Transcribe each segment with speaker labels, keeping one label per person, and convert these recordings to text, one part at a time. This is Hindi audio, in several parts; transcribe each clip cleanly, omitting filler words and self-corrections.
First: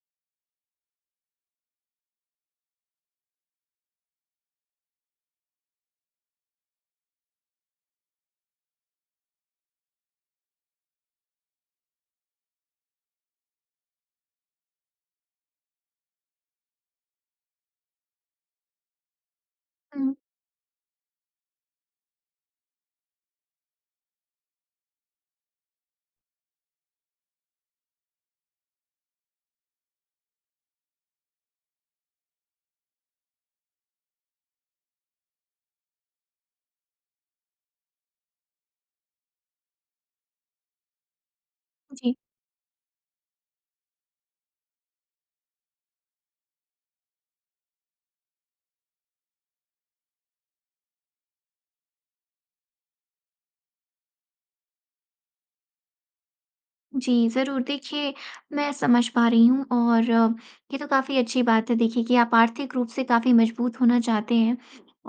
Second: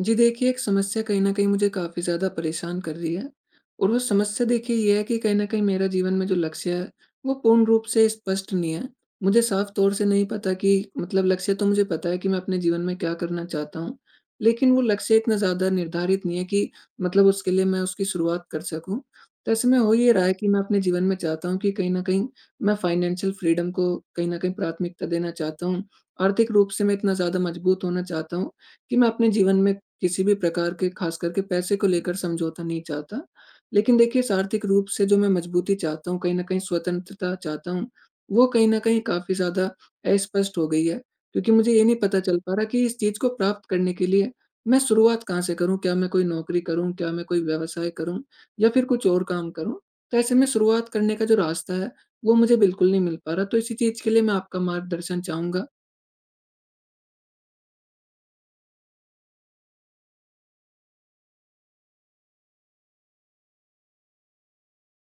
Speaker 1: जी देखिए, एक समस्या कहीं न कहीं मुझे काफ़ी ज़्यादा परेशान कर रही है। और वो समस्या देखिए ये है कि कहीं न कहीं मेरा जीवन में जो लक्ष्य है, वो पूर्ण रूप से स्पष्ट नहीं है। मुझे साफ़ तौर से नहीं पता कि मतलब लक्ष्य तो मुझे पता है कि मैं अपने जीवन में क्या करना चाहता हूँ, लेकिन वो लक्ष्य इतना ज़्यादा निर्धारित नहीं है कि मतलब उसके लिए मैं उसकी शुरुआत कर सकूँ। तो ऐसे में हो ये
Speaker 2: हुँ,
Speaker 1: रहा है कि मैं अपने जीवन में चाहता हूँ कि कहीं न कहीं मैं फाइनेंशियल फ्रीडम को कहीं न कहीं प्राथमिकता देना चाहता हूँ। आर्थिक रूप से मैं इतना ज़्यादा मजबूत होना चाहता हूँ कि मैं अपने जीवन में किसी भी प्रकार के खास करके पैसे को लेकर समझौता नहीं चाहता। लेकिन देखिए इस आर्थिक रूप से जो मैं मजबूती चाहता हूँ, कहीं न कहीं स्वतंत्रता चाहता हूँ, वो कहीं न कहीं काफ़ी ज़्यादा अस्पष्ट हो गई है। क्योंकि मुझे ये नहीं
Speaker 2: जी।
Speaker 1: पता चल पा रहा कि इस चीज़ को प्राप्त करने के लिए मैं शुरुआत कहाँ से करूँ? क्या मैं कोई नौकरी करूँ? क्या मैं कोई व्यवसाय करूँ? या फिर कुछ और काम करूँ? तो ऐसे में शुरुआत करने का जो रास्ता है, वो मुझे बिल्कुल नहीं मिल पा रहा। तो इसी चीज़ के लिए मैं आपका मार्गदर्शन चाहूँगा।
Speaker 2: जी, ज़रूर। देखिए, मैं समझ पा रही हूँ और ये तो काफ़ी अच्छी बात है देखिए कि आप आर्थिक रूप से काफ़ी मजबूत होना चाहते हैं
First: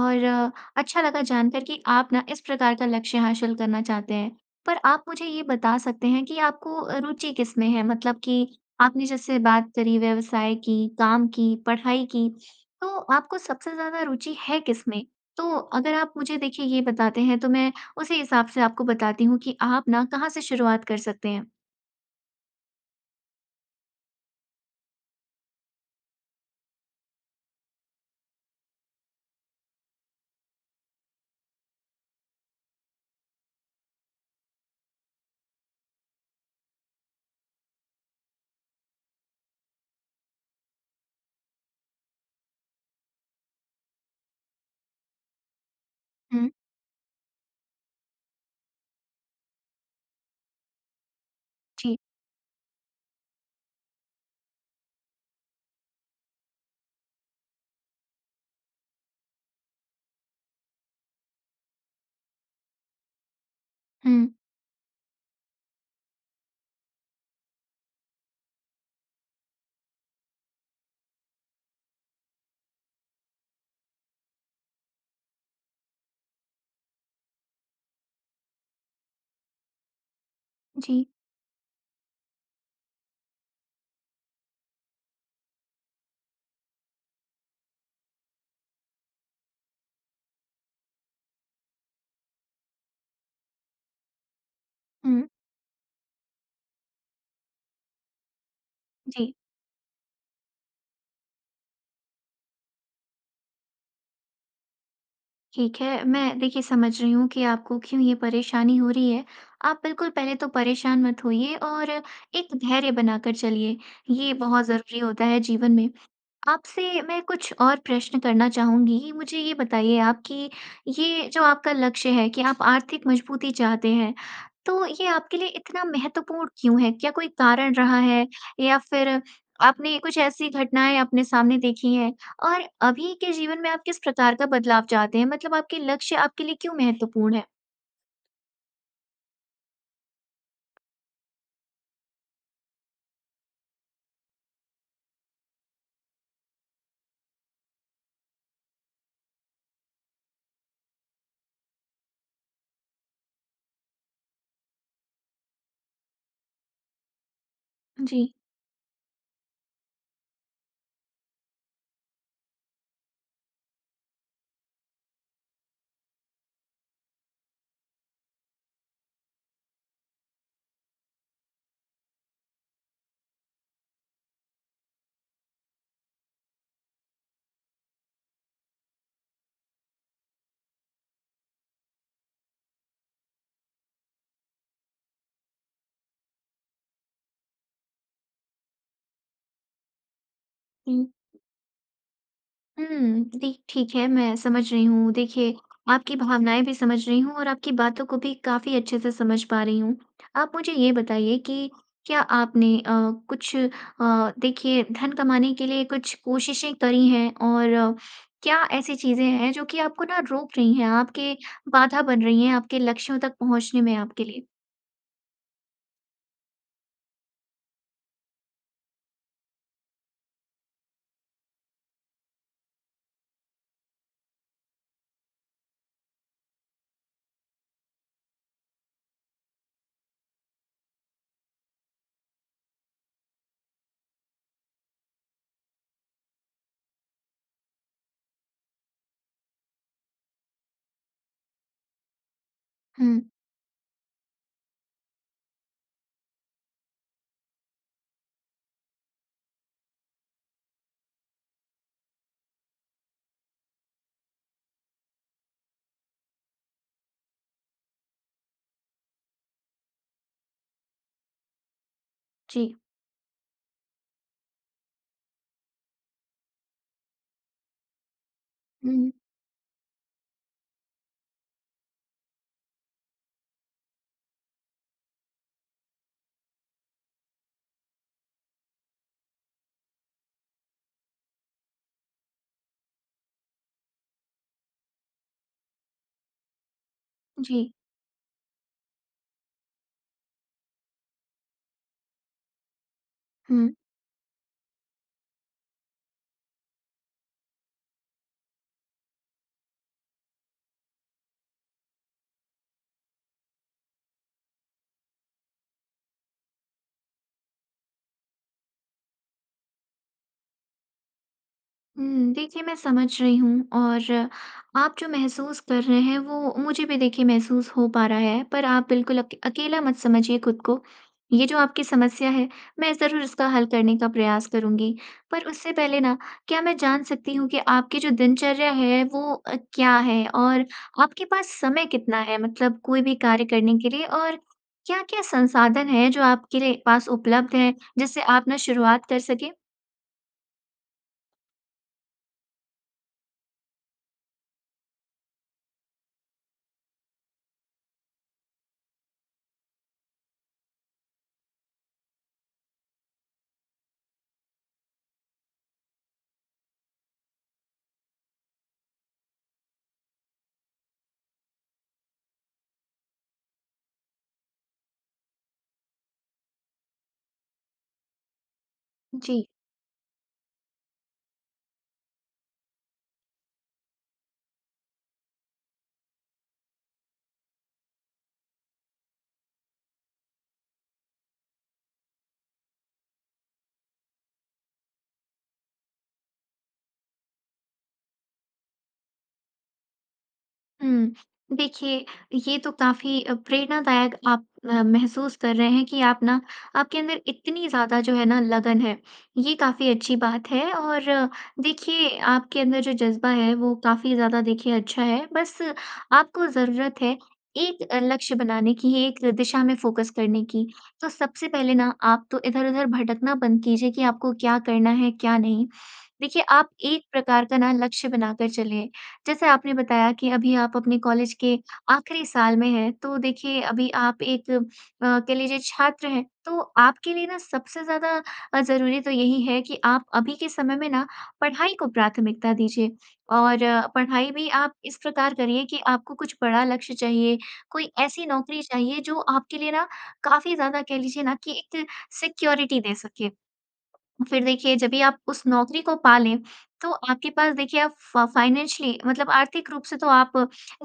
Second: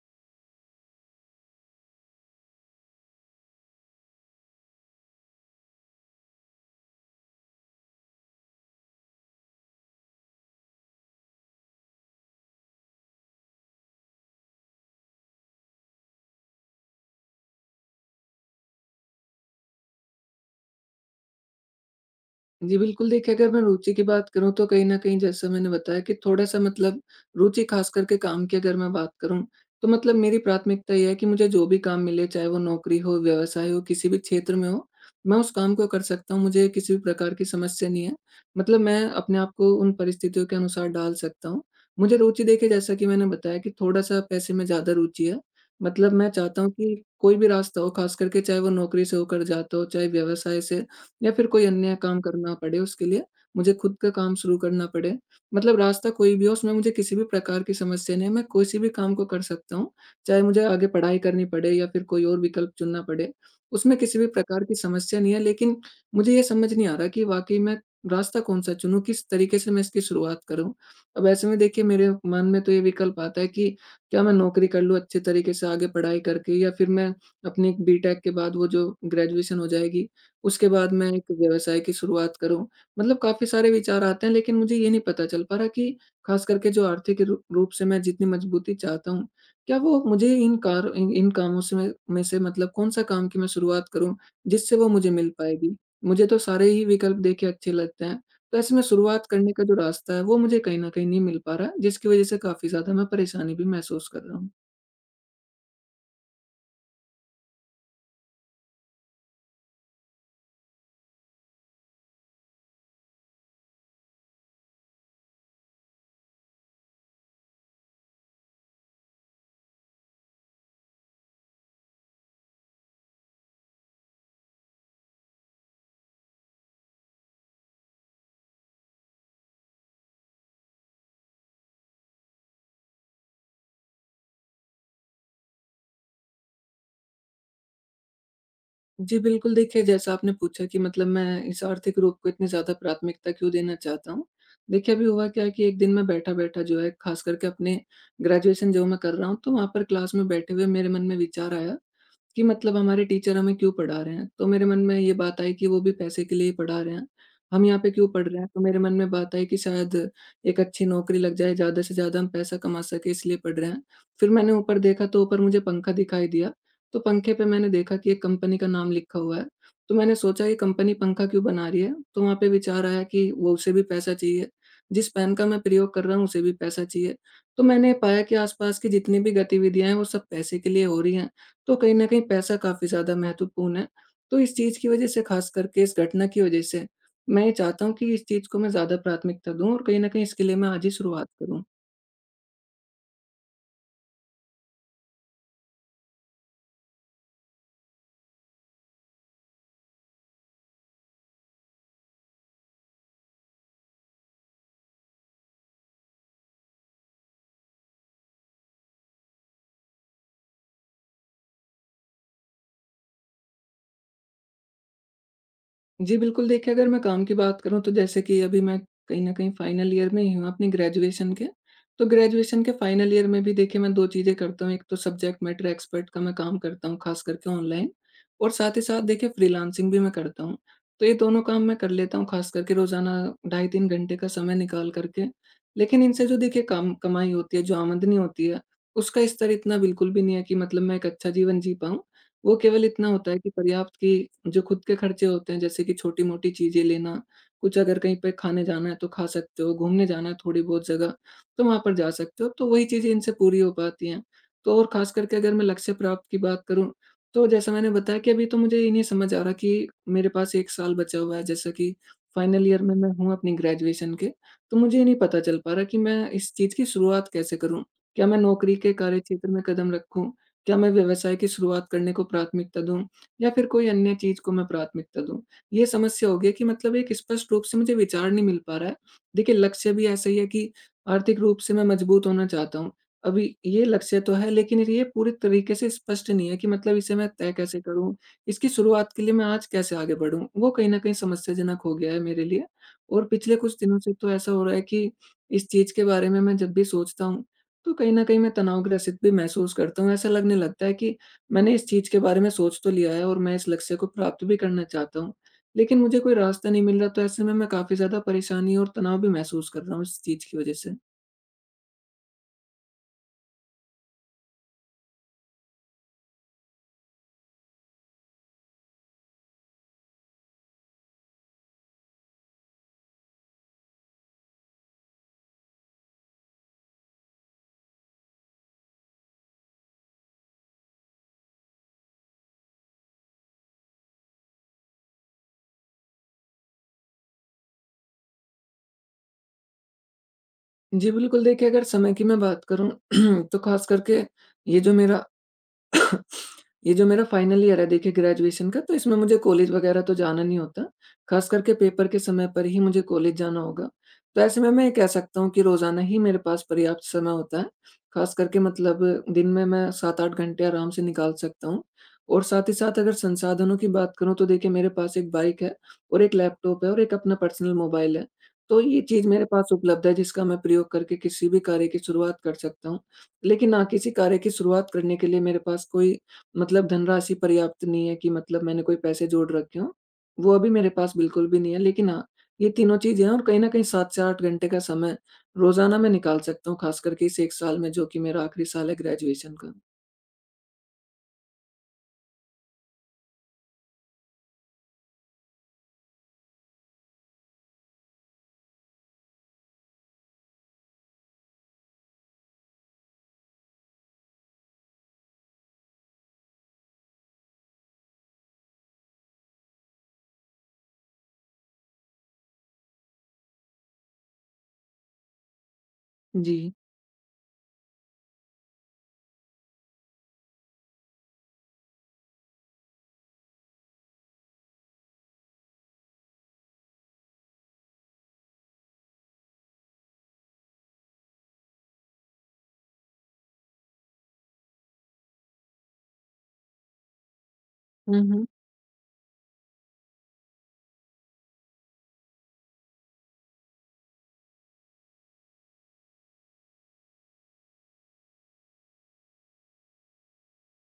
Speaker 2: और अच्छा लगा जानकर कि आप ना इस प्रकार का लक्ष्य हासिल करना चाहते हैं। पर आप मुझे ये बता सकते हैं कि आपको रुचि किसमें है? मतलब कि आपने जैसे बात करी व्यवसाय की, काम की, पढ़ाई की, तो आपको सबसे ज़्यादा रुचि है किसमें? तो अगर आप मुझे देखिए ये बताते हैं, तो मैं उसी हिसाब से आपको बताती हूँ कि आप ना कहाँ से शुरुआत कर सकते हैं।
Speaker 1: जी, बिल्कुल देखिए, अगर मैं रुचि की बात करूँ तो कहीं न कहीं जैसा मैंने बताया कि थोड़ा-सा मतलब रुचि ख़ास करके काम की अगर मैं बात करूँ, तो मतलब मेरी प्राथमिकता ये है कि मुझे जो भी काम मिले, चाहे वो नौकरी हो, व्यवसाय हो, किसी भी क्षेत्र में हो, मैं उस काम को कर सकता हूँ, मुझे किसी भी प्रकार की समस्या नहीं है। मतलब मैं अपने आप को उन परिस्थितियों के अनुसार डाल सकता हूँ। मुझे रुचि देखिए जैसा कि मैंने बताया कि थोड़ा-सा पैसे में ज़्यादा रुचि है। मतलब मैं
Speaker 2: हुँ,
Speaker 1: चाहता हूँ कि कोई भी रास्ता हो, ख़ास करके चाहे वो नौकरी से होकर जाता हो, चाहे व्यवसाय से या फिर कोई अन्य
Speaker 2: जी।
Speaker 1: काम करना पड़े उसके लिए, मुझे खुद का काम शुरू करना पड़े, मतलब रास्ता कोई भी हो उसमें मुझे किसी भी प्रकार की समस्या नहीं है, मैं किसी भी काम को कर सकता हूँ। चाहे मुझे आगे पढ़ाई करनी पड़े या फिर कोई और विकल्प चुनना पड़े, उसमें किसी भी
Speaker 2: हुँ,
Speaker 1: प्रकार की समस्या नहीं है, लेकिन मुझे ये समझ नहीं आ रहा कि वाक़ई मैं रास्ता कौन-सा चुनूँ, किस तरीके से मैं इसकी शुरुआत करूँ? अब ऐसे में देखिए मेरे मन में तो ये विकल्प आता है कि क्या मैं नौकरी कर लूँ अच्छे तरीके से आगे पढ़ाई करके, या फिर मैं अपनी बीटेक के बाद वो जो ग्रेजुएशन हो जाएगी, उसके बाद
Speaker 2: जी।
Speaker 1: मैं एक व्यवसाय की शुरुआत करूँ। मतलब काफ़ी सारे विचार आते हैं, लेकिन मुझे ये नहीं पता चल पा रहा कि ख़ास करके जो आर्थिक रू रूप से मैं जितनी मजबूती चाहता हूँ, क्या वो मुझे इन कार इन इन कामों से में से मतलब कौन-सा काम की मैं शुरुआत करूँ, जिससे वो मुझे
Speaker 2: हुँ,
Speaker 1: मिल पाएगी? मुझे तो सारे ही विकल्प देखिए अच्छे लगते हैं। तो ऐसे में शुरुआत
Speaker 2: जी।
Speaker 1: करने का जो रास्ता है, वो मुझे कहीं न कहीं नहीं मिल पा रहा है, जिसकी वज़ह से काफ़ी ज़्यादा मैं परेशानी भी महसूस कर रहा हूँ।
Speaker 2: ठीक है, मैं देखिए समझ रही हूँ कि आपको क्यों ये परेशानी हो रही है। आप बिल्कुल पहले तो परेशान मत होइए और एक धैर्य बनाकर चलिए, ये बहुत ज़रूरी होता है जीवन में। आपसे मैं कुछ और प्रश्न करना चाहूँगी। मुझे ये बताइए आप कि ये जो आपका लक्ष्य है कि आप आर्थिक मजबूती चाहते हैं, तो ये आपके लिए इतना महत्वपूर्ण क्यों है? क्या कोई कारण रहा है या फिर आपने कुछ ऐसी घटनाएँ अपने सामने देखी हैं? और अभी के जीवन में आप किस प्रकार का बदलाव चाहते हैं? मतलब आपके लक्ष्य आपके लिए क्यों महत्वपूर्ण है?
Speaker 1: जी, बिल्कुल देखिए, जैसा आपने पूछा कि मतलब मैं इस आर्थिक रूप को इतनी ज़्यादा प्राथमिकता क्यों देना चाहता हूँ। देखिए, अभी हुआ क्या है कि एक दिन मैं बैठा-बैठा, जो है ख़ास करके अपने ग्रेजुएशन जो मैं कर रहा हूँ, तो वहाँ पर क्लास में बैठे हुए मेरे मन में विचार आया कि मतलब हमारे टीचर हमें क्यों पढ़ा रहे हैं? तो मेरे मन में ये बात आई कि वो भी पैसे के लिए ही पढ़ा रहे हैं। हम यहाँ पे क्यों
Speaker 2: जी।
Speaker 1: पढ़ रहे हैं? तो मेरे मन में बात आई कि शायद एक अच्छी नौकरी लग जाए, ज़्यादा से ज़्यादा हम पैसा कमा सकें, इसलिए पढ़ रहे हैं। फिर मैंने ऊपर देखा, तो ऊपर मुझे पंखा दिखाई दिया, तो पंखे पे मैंने देखा कि एक कंपनी का नाम लिखा हुआ है। तो मैंने सोचा ये कंपनी पंखा क्यों बना रही है? तो वहाँ पे विचार आया कि वो उसे भी पैसा चाहिए, जिस पेन का मैं प्रयोग कर रहा हूँ उसे भी पैसा चाहिए। तो मैंने पाया कि आसपास की जितनी भी गतिविधियाँ हैं वो सब पैसे के लिए हो रही हैं। तो कहीं न कहीं पैसा काफ़ी ज़्यादा महत्वपूर्ण है। तो इस चीज़ की वज़ह से, ख़ास करके इस घटना की वज़ह से, मैं ये चाहता हूँ कि इस चीज़ को मैं ज़्यादा प्राथमिकता दूँ और कहीं न कहीं इसके लिए मैं आज ही शुरुआत करूँ।
Speaker 2: हुँ, देख ठीक है, मैं समझ रही हूँ। देखिए, आपकी भावनाएँ भी समझ रही हूँ और आपकी बातों को भी काफ़ी अच्छे से समझ पा रही हूँ। आप मुझे ये बताइए कि क्या आपने कुछ देखिए धन कमाने के लिए कुछ कोशिशें करी हैं और क्या ऐसी चीज़ें हैं जो कि आपको ना रोक रही हैं, आपके बाधा बन रही हैं आपके लक्ष्यों तक पहुँचने में आपके लिए?
Speaker 1: जी, बिल्कुल देखिए, अगर मैं काम की बात करूँ तो जैसे कि अभी मैं कहीं न कहीं फाइनल ईयर में ही हूँ अपनी ग्रेजुएशन के। तो ग्रेजुएशन के फाइनल ईयर में भी देखिए मैं 2 चीज़ें करता हूँ, एक तो सब्जेक्ट मैटर एक्सपर्ट का मैं काम करता हूँ ख़ास करके ऑनलाइन, और साथ ही साथ देखिए फ्रीलांसिंग भी मैं करता हूँ। तो ये दोनों काम मैं कर लेता हूँ, ख़ास करके रोज़ाना ढाई 3 घंटे का समय निकाल कर के। लेकिन इनसे जो देखिए काम कमाई होती है, जो आमदनी होती है, उसका स्तर इतना बिल्कुल भी नहीं है कि मतलब मैं एक अच्छा जीवन जी पाऊँ। वो केवल इतना
Speaker 2: हुँ,
Speaker 1: होता है कि पर्याप्त कि जो खुद के खर्चे होते हैं, जैसे कि छोटी-मोटी चीज़ें लेना, कुछ अगर कहीं पे खाने जाना है तो खा सकते हो, घूमने जाना है थोड़ी बहुत जगह, तो वहाँ पर जा सकते हो, तो वही चीज़ें इनसे पूरी हो पाती हैं। तो और ख़ास करके अगर मैं लक्ष्य प्राप्त की बात करूँ, तो जैसा मैंने बताया कि अभी तो मुझे ये नहीं समझ आ रहा कि मेरे पास 1 साल बचा हुआ है, जैसा कि
Speaker 2: जी।
Speaker 1: फाइनल ईयर में मैं हूँ अपनी ग्रेजुएशन के, तो मुझे ये नहीं पता चल पा रहा कि मैं इस चीज़ की शुरुआत कैसे करूँ? क्या मैं नौकरी के
Speaker 2: हुँ,
Speaker 1: कार्यक्षेत्र में कदम रखूँ? क्या मैं व्यवसाय की शुरुआत करने को प्राथमिकता दूँ या फिर कोई अन्य चीज़ को मैं प्राथमिकता दूँ? ये समस्या हो गई है कि मतलब एक स्पष्ट रूप से मुझे विचार नहीं मिल पा रहा है। देखिए लक्ष्य भी ऐसा ही है कि आर्थिक रूप से मैं मजबूत होना चाहता हूँ। अभी ये लक्ष्य तो है, लेकिन ये पूरे तरीके से स्पष्ट नहीं है कि मतलब इसे मैं तय
Speaker 2: जी।
Speaker 1: कैसे करूँ? इसकी शुरुआत के लिए मैं आज कैसे आगे बढ़ूँ? वो कहीं न कहीं समस्याजनक हो गया है मेरे लिए, और पिछले
Speaker 2: हुँ।
Speaker 1: कुछ दिनों से तो ऐसा हो रहा है कि इस चीज़ के बारे में मैं जब भी सोचता हूँ तो कहीं न कहीं मैं तनावग्रसित भी महसूस करता हूँ। ऐसा लगने लगता है कि मैंने इस चीज़ के बारे में सोच तो लिया है और मैं इस लक्ष्य को प्राप्त भी करना चाहता हूँ, लेकिन मुझे कोई रास्ता नहीं मिल रहा, तो ऐसे में मैं काफ़ी ज़्यादा परेशानी और तनाव भी महसूस कर रहा हूँ इस चीज़ की वज़ह से।
Speaker 2: हुँ, देखिए मैं समझ रही हूँ और आप जो महसूस कर रहे हैं वो मुझे भी देखिए महसूस हो पा रहा है। पर आप बिल्कुल अक अकेला मत समझिए खुद को। ये जो आपकी समस्या है, मैं ज़रूर इसका हल करने का प्रयास करूँगी। पर उससे पहले ना क्या मैं जान सकती हूँ कि आपकी जो दिनचर्या है वो क्या है? और आपके पास समय कितना है मतलब कोई भी कार्य करने के लिए? और क्या-क्या संसाधन हैं जो आपके लिए पास उपलब्ध हैं जिससे आप ना शुरुआत कर सकें?
Speaker 1: जी, बिल्कुल देखिए, अगर समय की मैं बात करूँ तो ख़ास करके ये जो मेरा ये जो मेरा फाइनल ईयर है देखिए ग्रेजुएशन का, तो इसमें मुझे कॉलेज वगैरह तो जाना नहीं होता। ख़ास करके पेपर के समय पर ही मुझे कॉलेज जाना होगा। तो ऐसे में मैं ये कह सकता हूँ कि रोज़ाना ही मेरे पास पर्याप्त समय होता है। ख़ास करके मतलब दिन में मैं 7-8 घंटे आराम से निकाल सकता हूँ। और साथ ही साथ अगर संसाधनों की बात करूँ तो देखिए मेरे पास एक बाइक है और एक लैपटॉप है और एक अपना पर्सनल मोबाइल है। तो ये चीज़
Speaker 2: जी।
Speaker 1: मेरे पास उपलब्ध है जिसका मैं प्रयोग करके किसी भी कार्य की शुरुआत कर सकता हूँ। लेकिन ना किसी कार्य की शुरुआत करने के लिए मेरे पास कोई मतलब धनराशि पर्याप्त नहीं है कि मतलब मैंने कोई पैसे जोड़ रखे हों, वो अभी मेरे पास बिल्कुल भी नहीं है। लेकिन हाँ, ये तीनों चीज़ें हैं और कहीं न कहीं 7 से 8 घंटे का समय रोज़ाना मैं निकाल सकता हूँ, खास करके इस 1 साल में जो कि मेरा आखिरी साल है ग्रेजुएशन का।
Speaker 2: हुँ। देखिए, ये तो काफ़ी प्रेरणादायक आप महसूस कर रहे हैं कि आप ना आपके अंदर इतनी ज़्यादा जो है ना लगन है, ये काफ़ी अच्छी बात है और देखिए आपके अंदर जो जज़्बा है वो काफ़ी ज़्यादा देखिए अच्छा है। बस आपको ज़रूरत है एक लक्ष्य बनाने की, एक दिशा में फ़ोकस करने की। तो सबसे पहले ना आप तो इधर-उधर भटकना बंद कीजिए कि आपको क्या करना है, क्या नहीं। देखिए,
Speaker 1: जी।
Speaker 2: आप एक प्रकार का ना लक्ष्य बनाकर चलें जैसे आपने बताया कि अभी आप अपने कॉलेज के आखिरी साल में हैं, तो देखिए अभी आप एक कह लीजिए छात्र हैं, तो आपके लिए ना सबसे ज़्यादा ज़रूरी तो यही है कि आप अभी के समय में ना पढ़ाई को प्राथमिकता दीजिए और पढ़ाई भी आप इस प्रकार करिए कि आपको कुछ बड़ा लक्ष्य चाहिए, कोई
Speaker 1: हुँ,
Speaker 2: ऐसी
Speaker 1: हुँ।
Speaker 2: नौकरी चाहिए जो आपके लिए ना काफ़ी ज़्यादा कह लीजिए ना कि एक सिक्योरिटी दे सके। फिर देखिए जब भी आप उस नौकरी को पा लें, तो आपके पास देखिए आप फ़ फाइनेंशियली मतलब आर्थिक रूप से तो आप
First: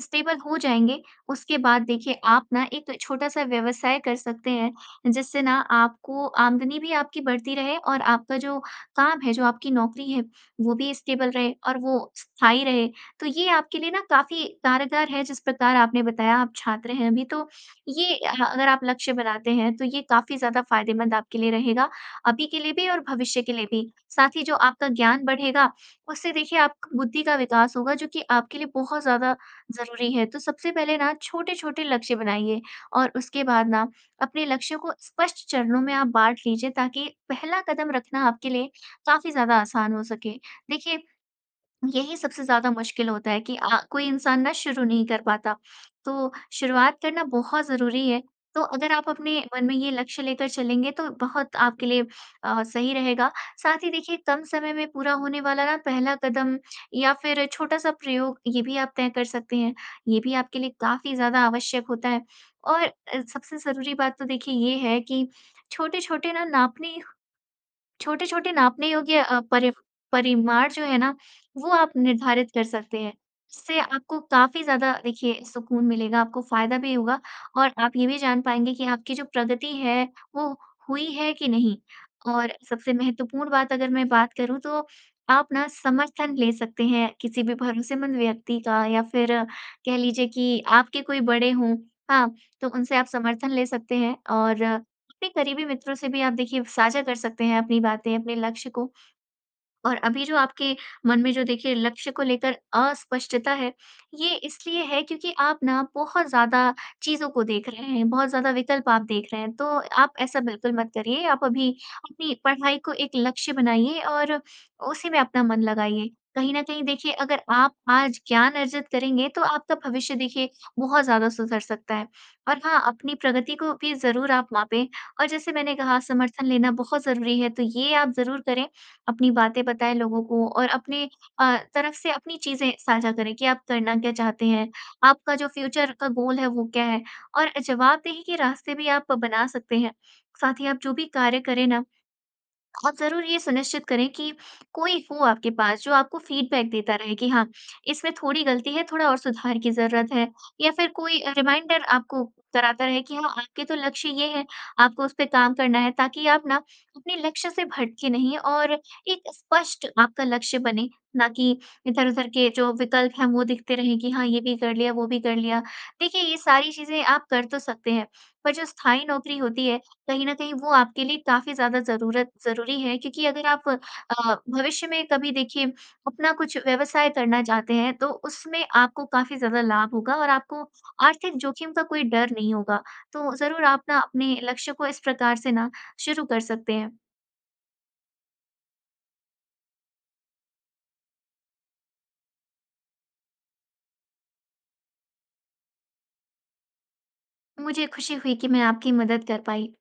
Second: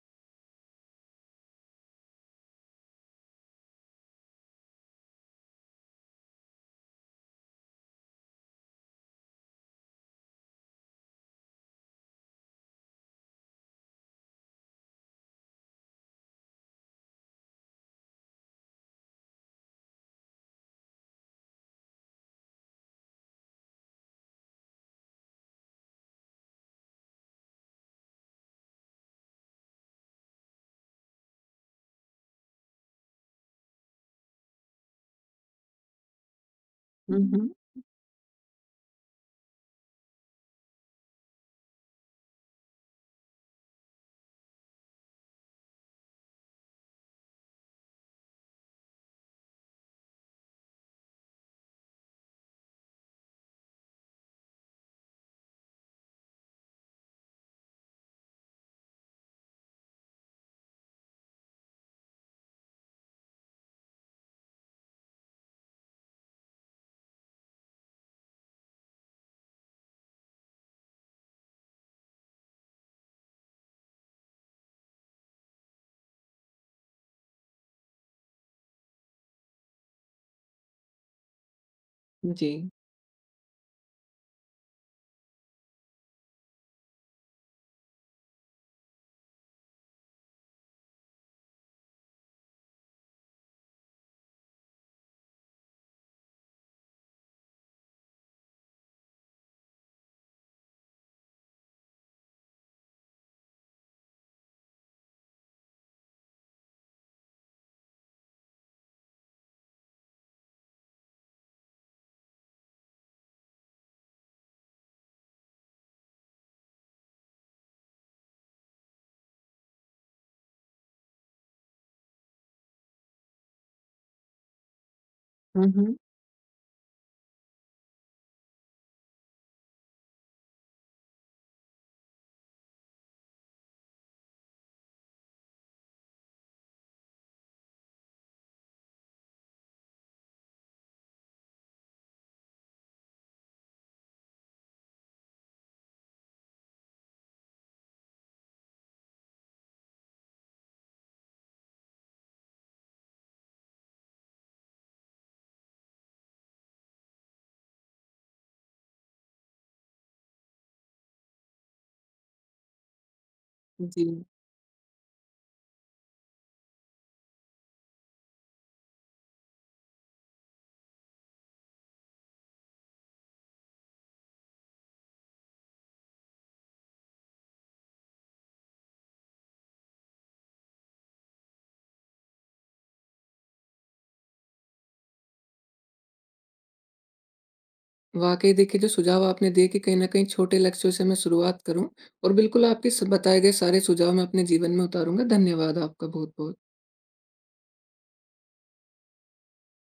Speaker 2: स्टेबल हो जाएँगे। उसके बाद देखिए आप ना एक छोटा-सा व्यवसाय कर सकते हैं जिससे ना आपको आमदनी भी आपकी बढ़ती रहे और आपका जो काम है, जो आपकी नौकरी है, वो भी स्टेबल रहे और वो स्थायी रहे। तो ये आपके लिए ना काफ़ी कारगर है जिस प्रकार आपने बताया आप छात्र हैं अभी तो ये अगर आप लक्ष्य बनाते हैं तो ये काफ़ी ज़्यादा फ़ायदेमंद आपके लिए रहेगा। अभी के लिए भी और भविष्य के लिए भी। साथ ही जो आपका ज्ञान बढ़ेगा, उससे देखिए आप बुद्धि का विकास होगा जो कि आपके लिए बहुत ज़्यादा ज़रूरी है। तो सबसे पहले ना छोटे-छोटे लक्ष्य बनाइए और उसके बाद ना अपने लक्ष्यों को स्पष्ट चरणों में आप बाँट लीजिए ताकि
Speaker 1: हुँ, हुँ।
Speaker 2: पहला कदम रखना आपके लिए काफ़ी ज़्यादा आसान हो सके। देखिए यही सबसे ज़्यादा मुश्किल होता है कि कोई इंसान ना शुरू नहीं कर पाता। तो शुरुआत करना बहुत ज़रूरी है। तो अगर आप अपने मन में ये लक्ष्य लेकर चलेंगे तो बहुत आपके लिए सही रहेगा। साथ ही देखिए कम समय में पूरा होने वाला ना पहला कदम या फिर छोटा-सा प्रयोग ये भी आप तय कर सकते हैं। ये भी आपके लिए काफ़ी ज़्यादा आवश्यक होता है। और सबसे ज़रूरी बात तो देखिए ये है कि छोटे-छोटे ना नापने छोटे-छोटे नापने योग्य परिमाण जो है ना, वो आप निर्धारित कर सकते हैं। इससे आपको काफ़ी ज़्यादा देखिए सुकून मिलेगा, आपको फ़ायदा भी होगा और आप ये भी जान पाएँगे कि आपकी जो प्रगति है, वो हुई है कि नहीं। और
Speaker 1: जी।
Speaker 2: सबसे महत्वपूर्ण बात अगर मैं बात करूँ तो आप ना समर्थन ले सकते हैं किसी भी भरोसेमंद व्यक्ति का या फिर कह लीजिए कि आपके कोई बड़े हों, हाँ, तो उनसे आप समर्थन ले सकते हैं और अपने करीबी मित्रों से भी आप देखिए साझा कर सकते हैं अपनी बातें, अपने लक्ष्य को। और अभी जो आपके मन में जो देखिए लक्ष्य को लेकर अस्पष्टता है, ये इसलिए है क्योंकि आप ना बहुत ज़्यादा चीज़ों को देख रहे हैं, बहुत ज़्यादा विकल्प आप देख रहे हैं। तो आप ऐसा बिल्कुल मत करिए, आप अभी अपनी पढ़ाई को एक लक्ष्य बनाइए और उसी में अपना मन लगाइए। कहीं न कहीं देखिए अगर आप आज ज्ञान अर्जित करेंगे तो आपका भविष्य देखिए बहुत ज़्यादा सुधर सकता है। और हाँ, अपनी प्रगति को भी ज़रूर आप मापें और जैसे
Speaker 1: हुँ,
Speaker 2: मैंने
Speaker 1: हुँ।
Speaker 2: कहा समर्थन लेना बहुत ज़रूरी है, तो ये आप ज़रूर करें अपनी बातें बताएँ लोगों को और अपने तरफ से अपनी चीज़ें साझा करें कि आप करना क्या चाहते हैं, आपका जो फ्यूचर का गोल है वो क्या है और जवाबदेही के रास्ते भी आप बनाना सकते हैं। साथ ही आप जो भी कार्य करें ना आप ज़रूर ये सुनिश्चित करें कि कोई हो आपके पास जो आपको फीडबैक देता रहे कि हाँ, इसमें थोड़ी गलती है, थोड़ा और सुधार की ज़रूरत है या फिर कोई रिमाइंडर आपको कराता रहे कि हाँ, आपके तो लक्ष्य ये है, आपको उस पे काम करना है ताकि आप ना अपने लक्ष्य से भटके नहीं और एक स्पष्ट आपका लक्ष्य बने, ना कि इधर-उधर के जो विकल्प हैं वो दिखते रहें
Speaker 1: जी।
Speaker 2: कि हाँ, ये भी कर लिया, वो भी कर लिया। देखिए, ये सारी चीज़ें आप कर तो सकते हैं, पर जो स्थायी नौकरी होती है कहीं न कहीं वो आपके लिए काफ़ी ज़्यादा ज़रूरत ज़रूरी है क्योंकि अगर आप भविष्य में कभी देखिए अपना कुछ व्यवसाय करना चाहते हैं, तो उसमें आपको काफ़ी ज़्यादा लाभ होगा और आपको आर्थिक जोखिम का कोई डर नहीं होगा। तो ज़रूर आप ना अपने लक्ष्य को इस प्रकार से ना शुरू कर सकते हैं।
Speaker 1: वाक़ई देखिए जो सुझाव आपने दिए कि कहीं न कहीं छोटे लक्ष्यों से मैं शुरुआत करूँ, और बिल्कुल आपके स बताए गए सारे सुझाव मैं अपने जीवन में उतारूँगा। धन्यवाद आपका बहुत-बहुत।
Speaker 2: मुझे खुशी हुई कि मैं आपकी मदद कर पाई।